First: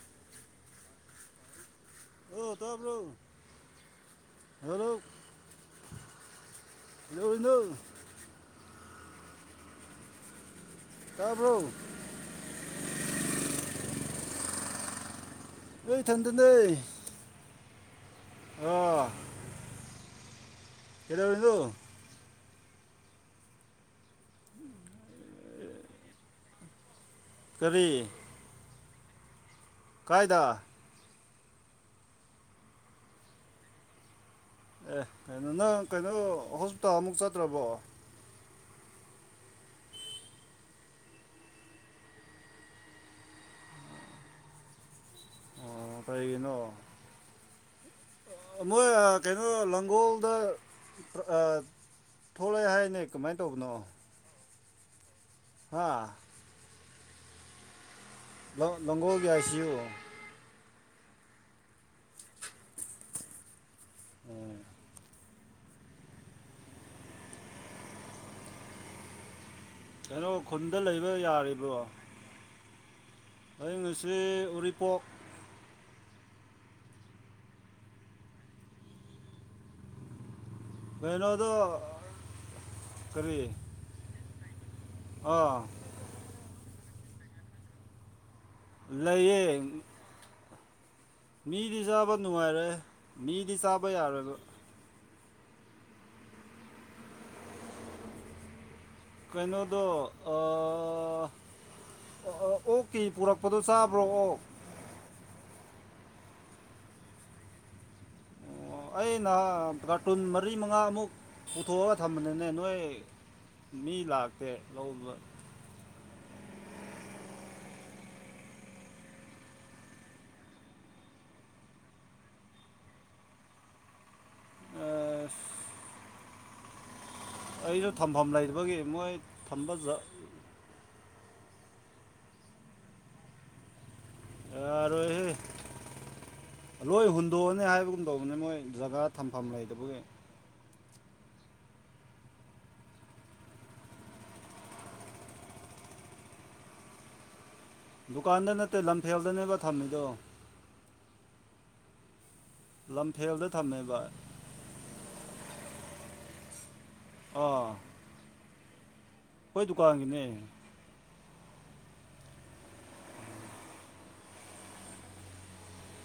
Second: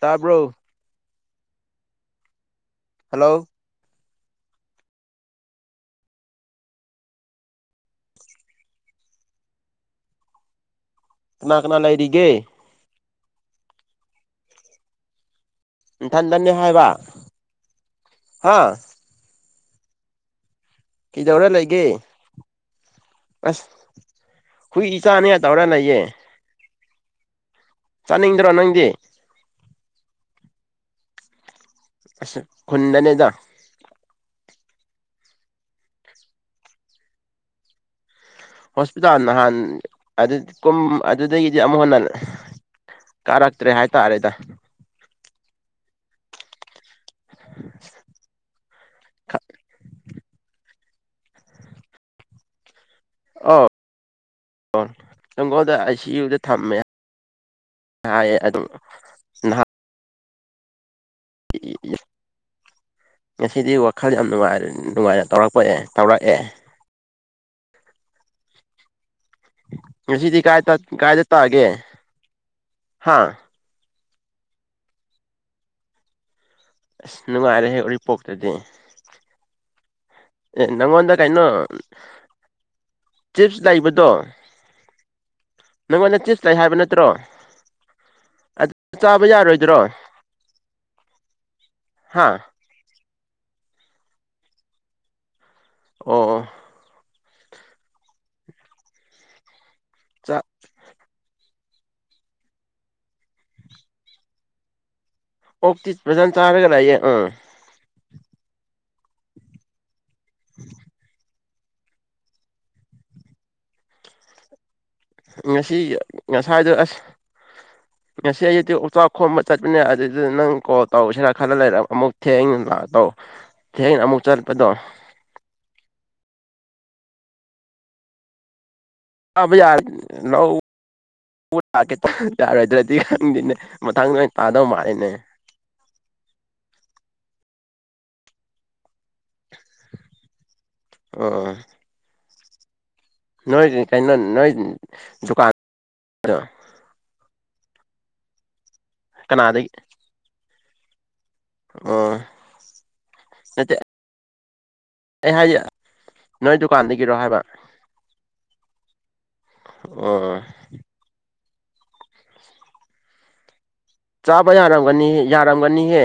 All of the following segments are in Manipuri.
ꯇꯕꯔꯣ ꯇꯕꯔꯣ ꯍꯜꯂꯣ ꯍꯜꯂꯣ ꯃ ꯅ [inaudible] ꯀꯅꯥ ꯀꯅꯥ ꯂꯩꯥꯏꯔꯤꯒꯦ ꯊꯟꯙꯅꯤ ꯍꯥꯏꯕ ꯍꯥ ꯀꯩꯗꯧꯔ ꯂꯩꯒꯦ ꯑꯁ ꯍꯨꯏ ꯏꯆꯥꯅꯦ ꯇꯧꯔ ꯂꯩꯌꯦ ꯆꯥꯟ ꯍꯤꯡꯗꯔꯣ ꯅꯪꯗꯤ ꯀꯥꯏꯗ ꯑꯁ ꯈꯨꯟꯗꯅꯦꯗ ꯑꯦ ꯀꯩꯅꯣ ꯅꯪ ꯀꯩꯅꯣ ꯍꯣꯁꯄꯤꯇꯥꯜꯃꯨꯛ ꯆꯠꯇ꯭ꯔꯕꯣ ꯍꯣꯁꯄꯤꯇꯥꯜ ꯅꯍꯥꯟ ꯀ ꯑꯗꯨꯗꯒꯤꯗꯤ ꯑꯃꯨꯛ ꯍꯟꯅ ꯀꯥꯔꯛꯇ꯭ꯔꯦ ꯍꯥꯏꯇꯥꯔꯦꯗ ꯑꯣ ꯀꯩꯒꯤꯅꯣ ꯃꯣꯏ ꯀꯩꯅꯣ ꯂꯪꯒꯣꯜ [unintelligible] ꯊꯣꯂꯛꯑ‌ꯦ ꯍꯥꯏꯅꯦ ꯀꯃꯥꯏꯅ ꯇꯧꯕꯅꯣ ꯑꯣꯟ ꯂꯪꯒꯣꯟꯗ ꯑꯥꯏ ꯁꯤ ꯌꯨꯗ ꯊꯝꯃꯦ ꯍꯥꯏꯌ‌ꯦ ꯑꯗꯨ ꯅꯍꯥꯟ ꯉꯁꯤꯗꯤ ꯋꯥ ꯈꯔ ꯌꯥꯝ ꯅꯨꯡꯉꯥꯏ ꯅꯨꯡꯉꯥꯏꯔꯦ ꯇꯧꯔꯛꯄ ꯄꯛꯑꯦ ꯇꯧꯔꯛꯑꯦ ꯉꯁꯤꯗꯤ ꯀꯥꯏ ꯀꯥꯏꯗ ꯇꯥꯒꯦ ꯍꯥ ꯑ [unintelligible] ꯔꯤ ꯎꯔꯤꯄꯣꯛ ꯑꯁ ꯅꯨꯡꯉꯥꯏꯔꯦꯍꯦ ꯎꯔꯤꯄꯣꯛꯇꯗꯤ ꯑꯦ ꯅꯪꯉꯣꯟꯗ ꯀꯩꯅꯣ ꯆꯤꯞꯁ ꯂꯩꯕꯗꯣ ꯅꯪꯉ‌ꯣꯟꯗ ꯆꯤꯞꯁ ꯂꯩ ꯍꯥꯏꯕ ꯅ ꯀꯨꯇ꯭ꯔ [unintelligible] ꯑꯗꯨ ꯆꯥꯕ ꯌꯥꯔꯣꯏꯗ꯭ꯔꯣ ꯃꯤꯗꯤ ꯆꯥꯕ ꯍꯥ ꯅꯨꯡꯉꯥꯏꯔ‌ꯣꯏ ꯃꯤꯗꯤ ꯆꯥꯕ ꯌꯥꯔ‌ꯣꯏꯕ ꯑꯣ ꯀꯩꯅꯣ ꯗꯣ ꯆꯥ ꯑꯥ ꯑꯣꯛꯀꯤ ꯄꯨꯔꯛꯄꯗꯣ ꯆꯥꯕ꯭ꯔꯣ ꯑꯣ ꯑꯣꯛꯇꯤ ꯐꯖꯅ ꯆꯥꯔꯒ ꯂꯥꯛꯌꯦ ꯎꯝ ꯑꯩꯅ ꯀꯥꯔꯇꯨꯟ ꯃꯔꯤ ꯃꯉꯥꯃꯨꯛ ꯄꯨꯊꯣꯛꯑꯒ ꯊꯝꯕꯅꯤꯅꯦ ꯅꯣꯏ ꯃꯤ ꯂꯥꯛꯇꯦ ꯂꯧꯕ ꯉꯁꯤ ꯉꯁꯥꯏꯗ ꯑꯁ ꯉꯁꯤ ꯑꯩꯌꯨꯛꯗꯤ ꯑꯣꯛꯆꯥꯛ ꯈꯣꯝꯕ ꯆꯠꯄꯅꯦ ꯑꯗꯨꯗꯨꯗ ꯅꯪ ꯀꯣꯜ ꯇꯧꯁꯤꯔ ꯈꯔ ꯂꯩꯔ ꯑꯃꯨꯛ ꯊꯦꯡꯅ ꯂꯥꯛ ꯇꯧ ꯊꯦꯡꯅ ꯑꯃꯨꯛ ꯆꯠ ꯄꯗꯣ ꯑꯁ ꯑꯩꯁꯨ ꯊꯝꯐꯝ ꯂꯩꯕꯒꯤ ꯑꯕ ꯌꯥꯥ ꯅꯧ [unintelligible] ꯌꯥꯔꯣꯏꯗ꯭ꯔꯗꯤ ꯈꯪꯗ‌ꯦꯅꯦ ꯃꯇꯥꯡꯗ ꯑꯣꯏ ꯇꯥꯗꯧ ꯃꯥꯜꯂꯤꯅ‌ꯦ ꯌꯥꯔꯣꯏꯍꯦ ꯑꯗꯨꯒꯨꯝ ꯇꯧꯕꯅꯤ ꯃꯣꯏ ꯖꯒꯥ ꯊꯝꯐꯝ ꯂꯩꯇꯕꯒꯤ ꯑꯣ ꯅꯣꯏ ꯀꯩꯅꯩꯅ ꯅꯣꯏ ꯖꯨꯀꯥ ꯗꯨꯀꯥꯟꯗ ꯅ ꯑꯇꯩ ꯂꯝꯐꯦꯜꯗꯅꯦꯕ ꯊꯝꯃꯤꯗꯣ ꯑ ꯂꯝꯐꯦꯜꯗ ꯊꯝꯃꯦꯕꯚ ꯑꯦ ꯍꯥꯏ ꯌꯥ ꯅ ꯀꯥꯟꯗꯒꯤꯔꯣ ꯍꯥꯏꯕ ꯑꯩꯣꯏ ꯗꯨꯀꯥꯟꯒꯤꯅꯦ ꯑꯣ ꯆꯥꯕ ꯌꯥꯔꯝꯒꯅꯤ ꯌꯥꯔꯝꯒꯅꯤꯍꯦ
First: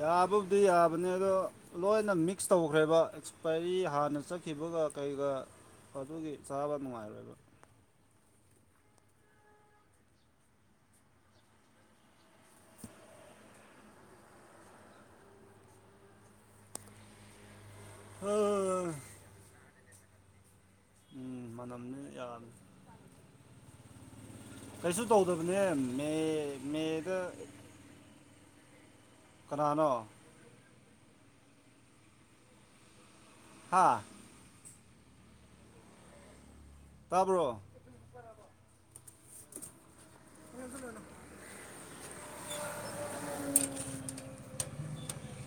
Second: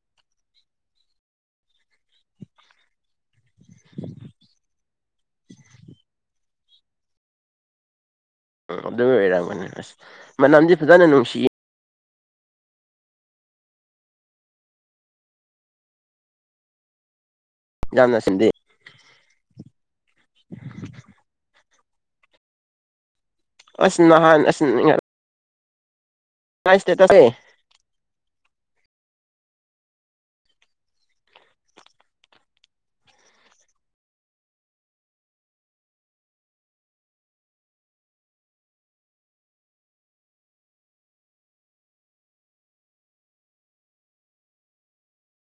ꯌꯥꯕꯕꯨꯗꯤ ꯌꯥꯕꯅꯤ ꯑꯗꯣ ꯂꯣꯏꯅ ꯃꯤꯛꯁ ꯇꯧꯈ꯭ꯔꯦꯕ ꯑꯦꯛꯁꯄꯔꯤ ꯍꯥꯟꯅ ꯆꯠꯈꯤꯕꯒ ꯀꯩꯒ ꯑꯗꯨꯒꯤ ꯆꯥꯕ ꯅꯨꯡꯉꯥꯏꯔꯣꯏꯕ ꯎꯝ ꯑꯗꯨꯝ ꯑꯣꯏꯔꯝꯒꯅꯤ ꯑꯁ ꯃꯅꯝꯁ ꯐꯖꯅ ꯅꯨꯡꯁꯤꯌꯦ ꯌꯥꯝꯅ ꯁꯤꯟꯗꯦ ꯎꯝ ꯎꯝ ꯃꯅ ꯈꯅ ꯌꯥꯝ ꯑꯁ ꯅꯍꯥꯟ ꯆꯅꯤꯡꯉ ꯃꯩꯅ ꯀ ꯏꯁꯇꯦ ꯇꯁꯦ ꯀꯅꯣ ꯍꯥꯥ ꯇꯥꯕ꯭ꯔꯣ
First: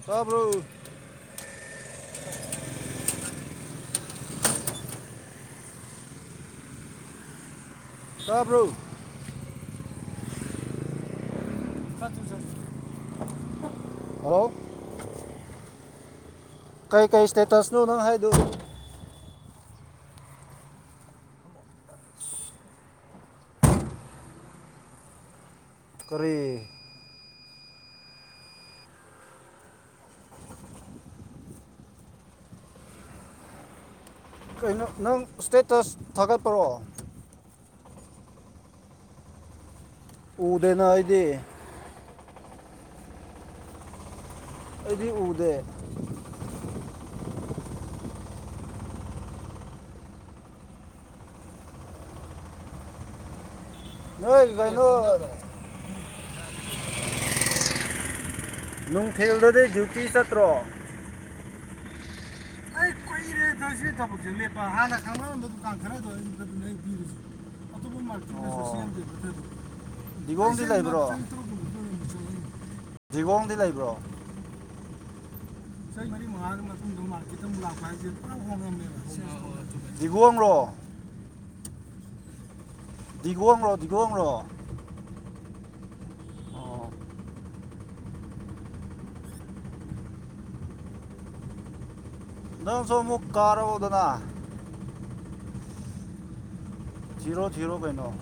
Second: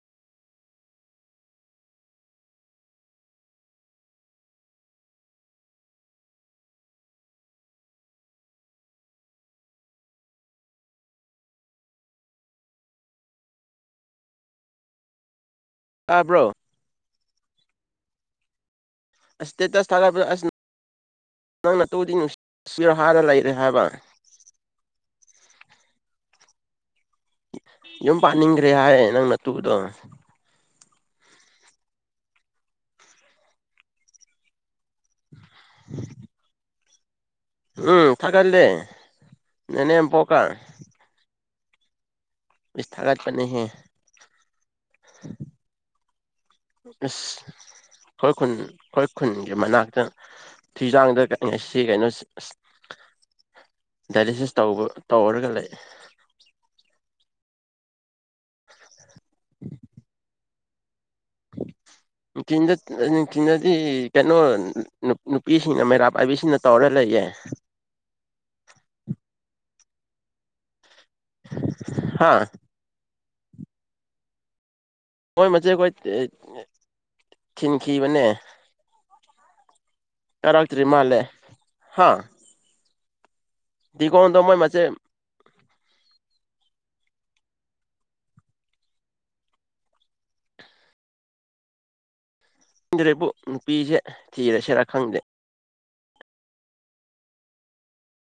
ꯍꯥꯕ꯭ꯔꯨ ꯍꯥꯥꯕ꯭ꯔꯨ ꯍ ꯇꯥꯕ꯭ꯔꯣ ꯀ ꯁꯇꯦꯇꯁ ꯅ ꯅꯪ ꯍꯥꯏꯗꯨ ꯑꯁ ꯏꯁꯇꯦꯇꯁ ꯊꯥꯒꯠꯄ ꯑꯁ ꯅꯪꯅ ꯇꯧꯗꯤ ꯍꯥꯟꯔ ꯂꯩꯔꯦ ꯍꯥꯏꯕ ꯇꯦ ꯌꯨꯝ ꯄꯥꯅꯤꯡꯈ꯭ꯔꯦ ꯍꯥꯏ ꯅꯪꯅ ꯇꯨꯗꯣ ꯀꯩꯅꯣ ꯅꯪ ꯁ꯭ꯇꯦꯇꯁ ꯊꯥꯒꯠꯄꯔꯛꯣ ꯎꯝ ꯊꯒꯗꯦ ꯎꯗꯅ ꯑꯩꯗꯤ ꯁꯊꯥꯠ ꯄꯅꯦ ꯍ ꯑꯩꯗꯤ ꯎꯗꯦ ꯑꯁ ꯈꯨꯣꯏ ꯈꯨꯟ ꯈꯨꯔ ꯈꯨꯨꯟꯒꯤ ꯃꯅꯥꯛꯇ ꯊꯤꯖꯥꯡꯗ ꯉꯁꯤ ꯀꯩꯅꯣꯁꯤ ꯑꯁ ꯅꯣꯏ ꯗꯥꯏꯂꯦꯁꯤꯁ ꯇꯧꯕ ꯀꯩꯅꯣ ꯇꯧꯔꯒ ꯂꯩ ꯅꯣꯡ ꯐꯤꯜꯗꯨꯗꯤ ꯗ꯭ꯌꯨꯇꯤ ꯆꯠꯇ꯭ꯔꯣ ꯅꯨꯡꯊꯤꯟꯗ ꯑꯩ ꯀꯨꯏꯔꯦ ꯅꯨꯡꯊꯤꯟꯗꯗꯤ ꯁꯤ ꯊꯕꯛꯁꯦ ꯀꯩꯅꯣ ꯂꯦꯞꯄ ꯍꯥꯟꯅ ꯈꯪꯍꯔꯝꯕ ꯗꯨꯀꯥꯟ ꯅꯨꯄꯤꯁꯤꯡꯅ ꯈꯔꯗꯣ ꯃꯩꯔꯥ ꯄꯥꯏꯕꯤꯁꯤꯡꯅ ꯑꯩꯅꯦ ꯑꯩ ꯇꯧꯔ ꯄꯤꯔꯤꯁꯦ ꯂꯩꯌꯦ ꯑꯇꯣꯞꯄ ꯗꯤꯕꯣꯝꯗꯤ ꯂꯩꯕ꯭ꯔꯣ ꯍꯥꯥ ꯗꯤꯕꯣꯡ ꯗꯤ ꯂꯩꯕ꯭ꯔꯣ ꯃꯣꯏ ꯃꯆꯦꯈꯣꯏ ꯆꯍꯤ ꯃꯔꯤ ꯃꯉꯥꯒꯤ ꯃꯇꯨꯡꯗ ꯃꯥꯔꯀꯦꯠꯇꯨꯛ ꯂꯥꯛꯄ ꯍꯥꯏꯁꯦ ꯄꯨꯂꯞ ꯍꯣꯡꯉꯝꯃꯦꯕ ꯌꯥꯔꯥꯛꯇꯔꯤ ꯃꯥꯜꯂꯦ ꯍꯥꯥ ꯗꯤꯒꯣꯡꯔꯣ ꯗꯤꯒꯣꯡꯔꯣ ꯏꯗ꯭ꯔꯦꯕꯨ ꯅꯨꯄꯤꯁꯦ ꯊꯤꯔꯁꯤꯔꯥ ꯈꯪꯗꯦ ꯊꯤꯔ‌ꯣ ꯊꯤꯔ‌ꯣ ꯀꯩꯅ‌ꯣ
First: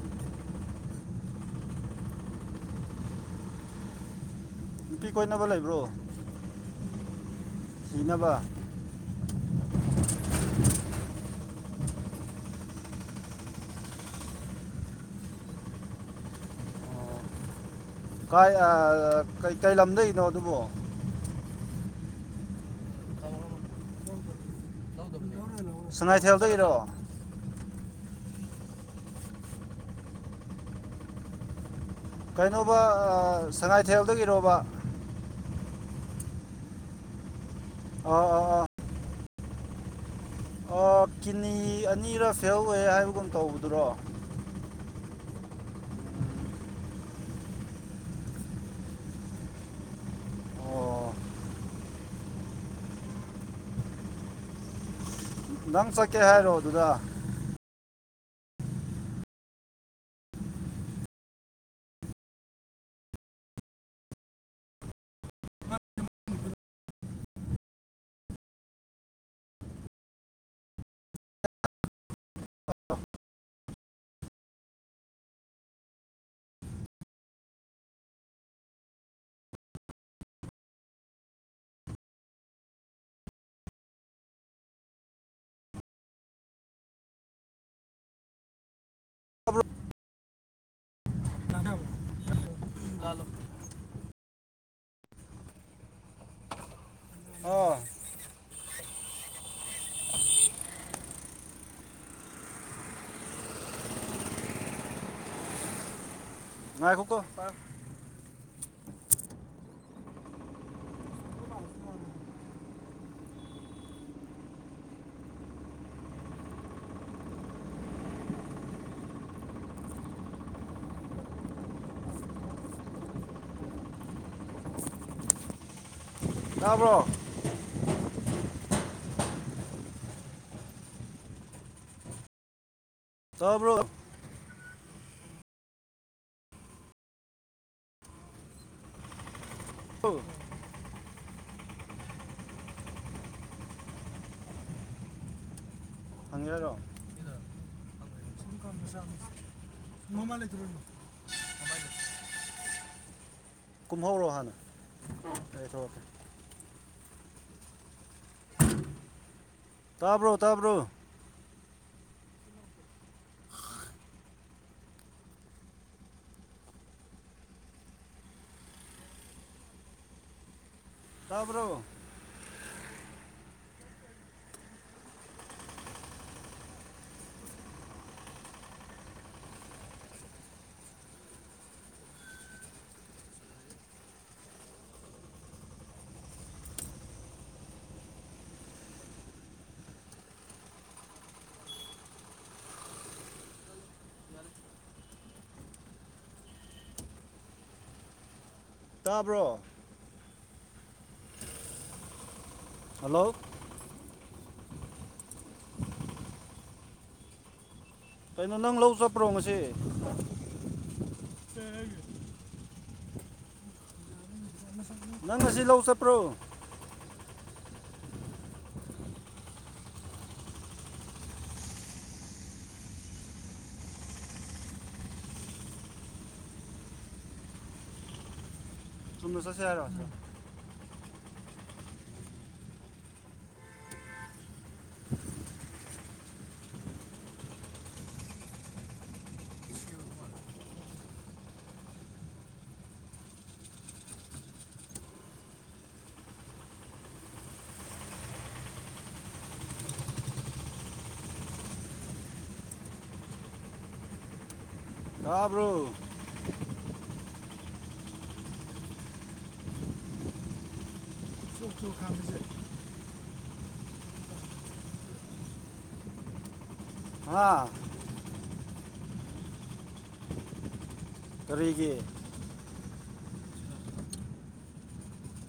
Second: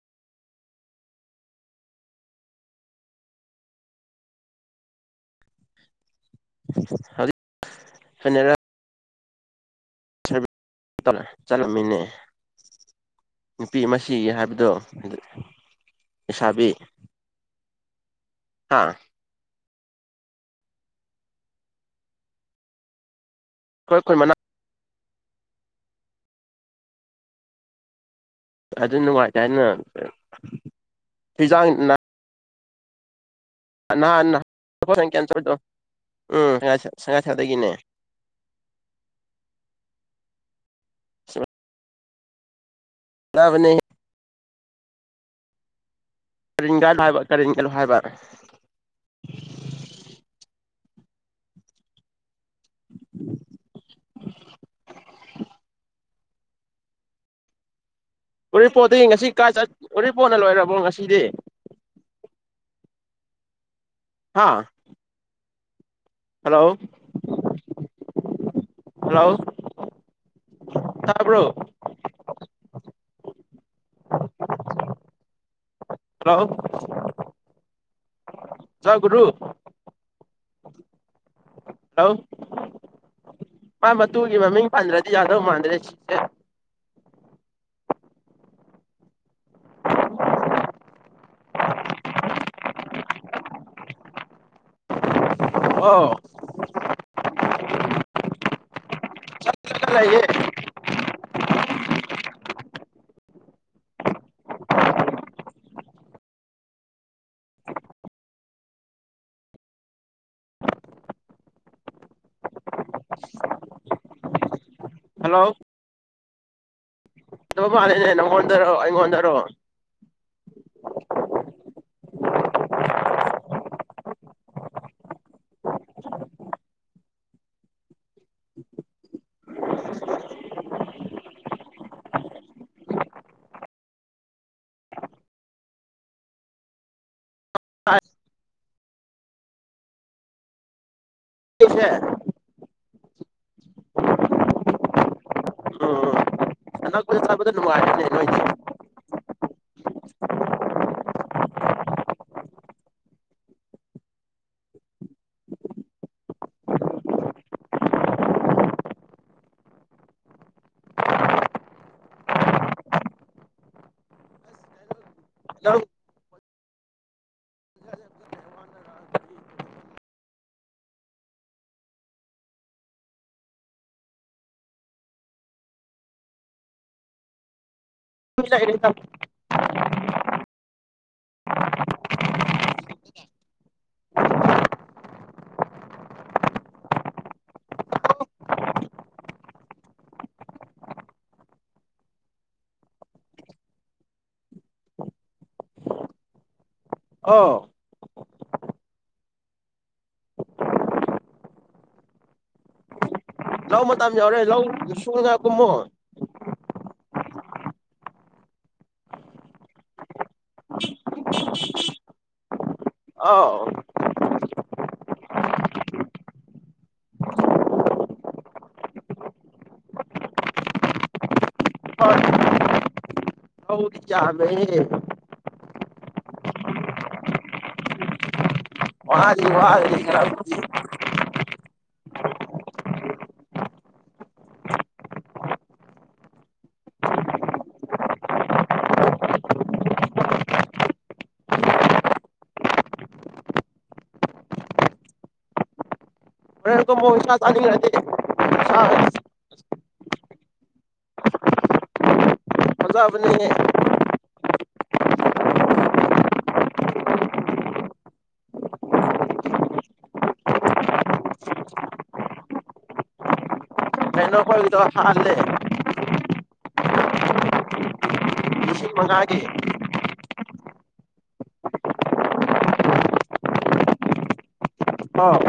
ꯅꯨꯄꯤ ꯀꯣꯏꯅꯕ ꯂꯩꯕ꯭ꯔꯣ ꯐꯟꯅꯔ ꯇꯔꯦ ꯆꯠꯂꯝꯃꯤꯅꯦ ꯅꯨꯄꯤ ꯃꯁꯤ ꯍꯥꯏꯕꯗꯣ ꯏꯁꯥꯕꯤ ꯀꯥꯏ ꯀ ꯀꯩ ꯂꯝꯗꯅꯣ ꯑꯗꯨꯕꯣ ꯑꯩꯈꯣꯏ ꯈꯣꯏ ꯃꯅꯥ ꯁꯉꯥꯏꯊꯦꯜꯗꯩꯑꯣ ꯑꯗꯨ ꯅꯨꯡꯉꯥꯏꯇꯦꯅ ꯍꯤꯖꯥꯡ ꯀꯩꯅꯣꯕ ꯂꯄꯈ ꯁꯉꯥꯏꯊꯦꯜꯗꯒꯤꯔꯣꯕ [unintelligible] ꯎꯝ ꯁꯉꯥꯏ ꯁꯉꯥꯏ ꯊꯦꯜꯗꯒꯤꯅꯦ ꯑꯣ ꯑ ꯑ ꯀꯅꯤ ꯑꯅꯤ ꯔꯣꯐꯦꯜ ꯊꯣꯛꯑꯦ ꯍꯥꯏꯕꯒꯨꯝ ꯐꯖꯕꯅꯦ ꯇꯧꯕꯗꯨꯔꯣ ꯀꯔꯤꯡꯒ ꯂꯍꯕ ꯀꯔꯤꯡꯒ ꯂꯍꯥꯏꯕꯔ ꯑꯣ [unintelligible] ꯅꯪ ꯆꯠꯀꯦ ꯍꯥꯏꯔꯣ ꯑꯗꯨꯗ ꯎꯔꯤꯄꯣꯗꯤ ꯉꯁꯤ ꯀꯥꯏ ꯆꯠ ꯎꯔꯤꯄꯣꯠꯅ ꯂꯣꯏꯔꯕꯣ ꯉꯁꯤꯗꯤ ꯍꯥꯥ ꯍꯜꯂꯣ ꯍꯜꯂꯣ ꯇꯥꯕ꯭ꯔꯣ ꯍ ꯖꯒꯨꯔꯨ ꯍꯣ ꯃꯥꯥꯏꯕꯊ ꯃꯃꯤ ꯄꯥꯟꯗ꯭ꯔꯗꯤ ꯌꯥꯥꯗ ꯃꯥꯥꯟꯗ꯭ꯔꯦꯦ [unintelligible] ꯑꯣ ꯑꯣ ꯆꯠꯠ ꯂꯩꯌꯦ ꯉꯈꯣ ꯀꯣ ꯍꯜꯂꯣ ꯑ ꯃꯥꯅꯦꯅꯦ ꯅꯪꯣꯣꯟꯟꯗꯔꯣ ꯏꯉꯣꯟꯗꯔꯣ ꯇꯥꯕ꯭ꯔꯣ ꯇꯕ꯭ꯔꯨꯛ ꯎꯝ ꯁꯦ ꯍꯪꯖꯔꯣ ꯅꯨꯡꯉꯥꯏꯣꯏ ꯃꯃꯂꯦ ꯊꯣ ꯀꯨꯝꯍꯧꯔꯣ ꯍꯥꯟꯅ ꯑꯩꯀꯦ ꯇꯥꯕ꯭ꯔꯣ ꯇꯥꯕ꯭ꯔꯣ ꯅꯪ ꯇꯥꯕ꯭ꯔꯣ [unintelligible] ꯑ ꯇꯥꯕ꯭ꯔꯣ ꯍꯜꯂꯣ ꯂꯧ ꯃꯇꯝ ꯌꯥꯎꯔꯦ ꯂꯧ ꯁꯨꯉꯒ ꯀꯨꯝꯃꯣ ꯀꯩꯅꯣ ꯅꯪ ꯂꯧ ꯆꯠꯄ꯭ꯔꯣ ꯉꯁꯤꯦ ꯑꯥꯎ ꯅꯪ ꯉꯁꯤ ꯂꯧ ꯆꯠꯄ꯭ꯔꯣ ꯍꯧꯧꯗꯤ ꯆꯥꯕ [unintelligible] ꯆꯨꯝꯅ ꯋꯥꯥꯗꯤ ꯆꯠꯁꯦ ꯍꯥꯏꯔꯣ ꯋꯥꯂꯦ ꯉꯔꯥꯡꯗꯤ ꯃꯣ ꯃꯁꯁ ꯑꯅꯤ ꯔ [inaudible] ꯐꯖꯥꯕꯅꯦ ꯇꯥꯕꯂꯣ ꯥꯁꯦ [inaudible] ꯀꯩꯅꯣꯈꯗꯣ ꯍꯥꯂꯦ ꯍꯥ ꯄꯤꯝꯕꯒꯥꯥꯜꯒꯤ [inaudible] ꯀꯔꯤꯒꯤ ꯑꯥꯎ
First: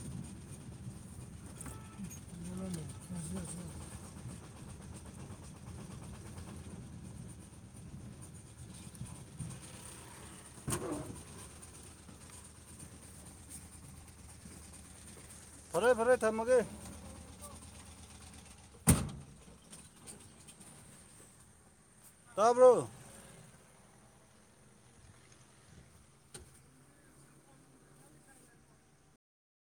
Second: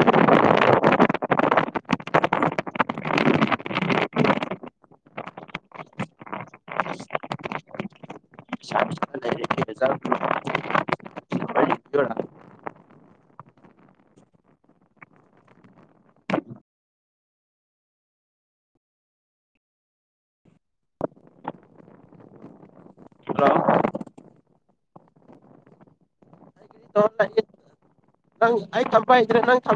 ꯄꯩꯁꯥ ꯄꯤꯁꯥ [inaudible] ꯐꯔꯦ ꯐꯔꯦ ꯊꯝꯃꯒꯦ ꯇꯥꯕ꯭ꯔꯣ ꯍꯜꯂꯣ ꯅꯪ ꯑꯩ ꯊꯝꯄꯥ ꯍꯩꯇꯔꯦ ꯅꯪ ꯊꯝꯑꯣ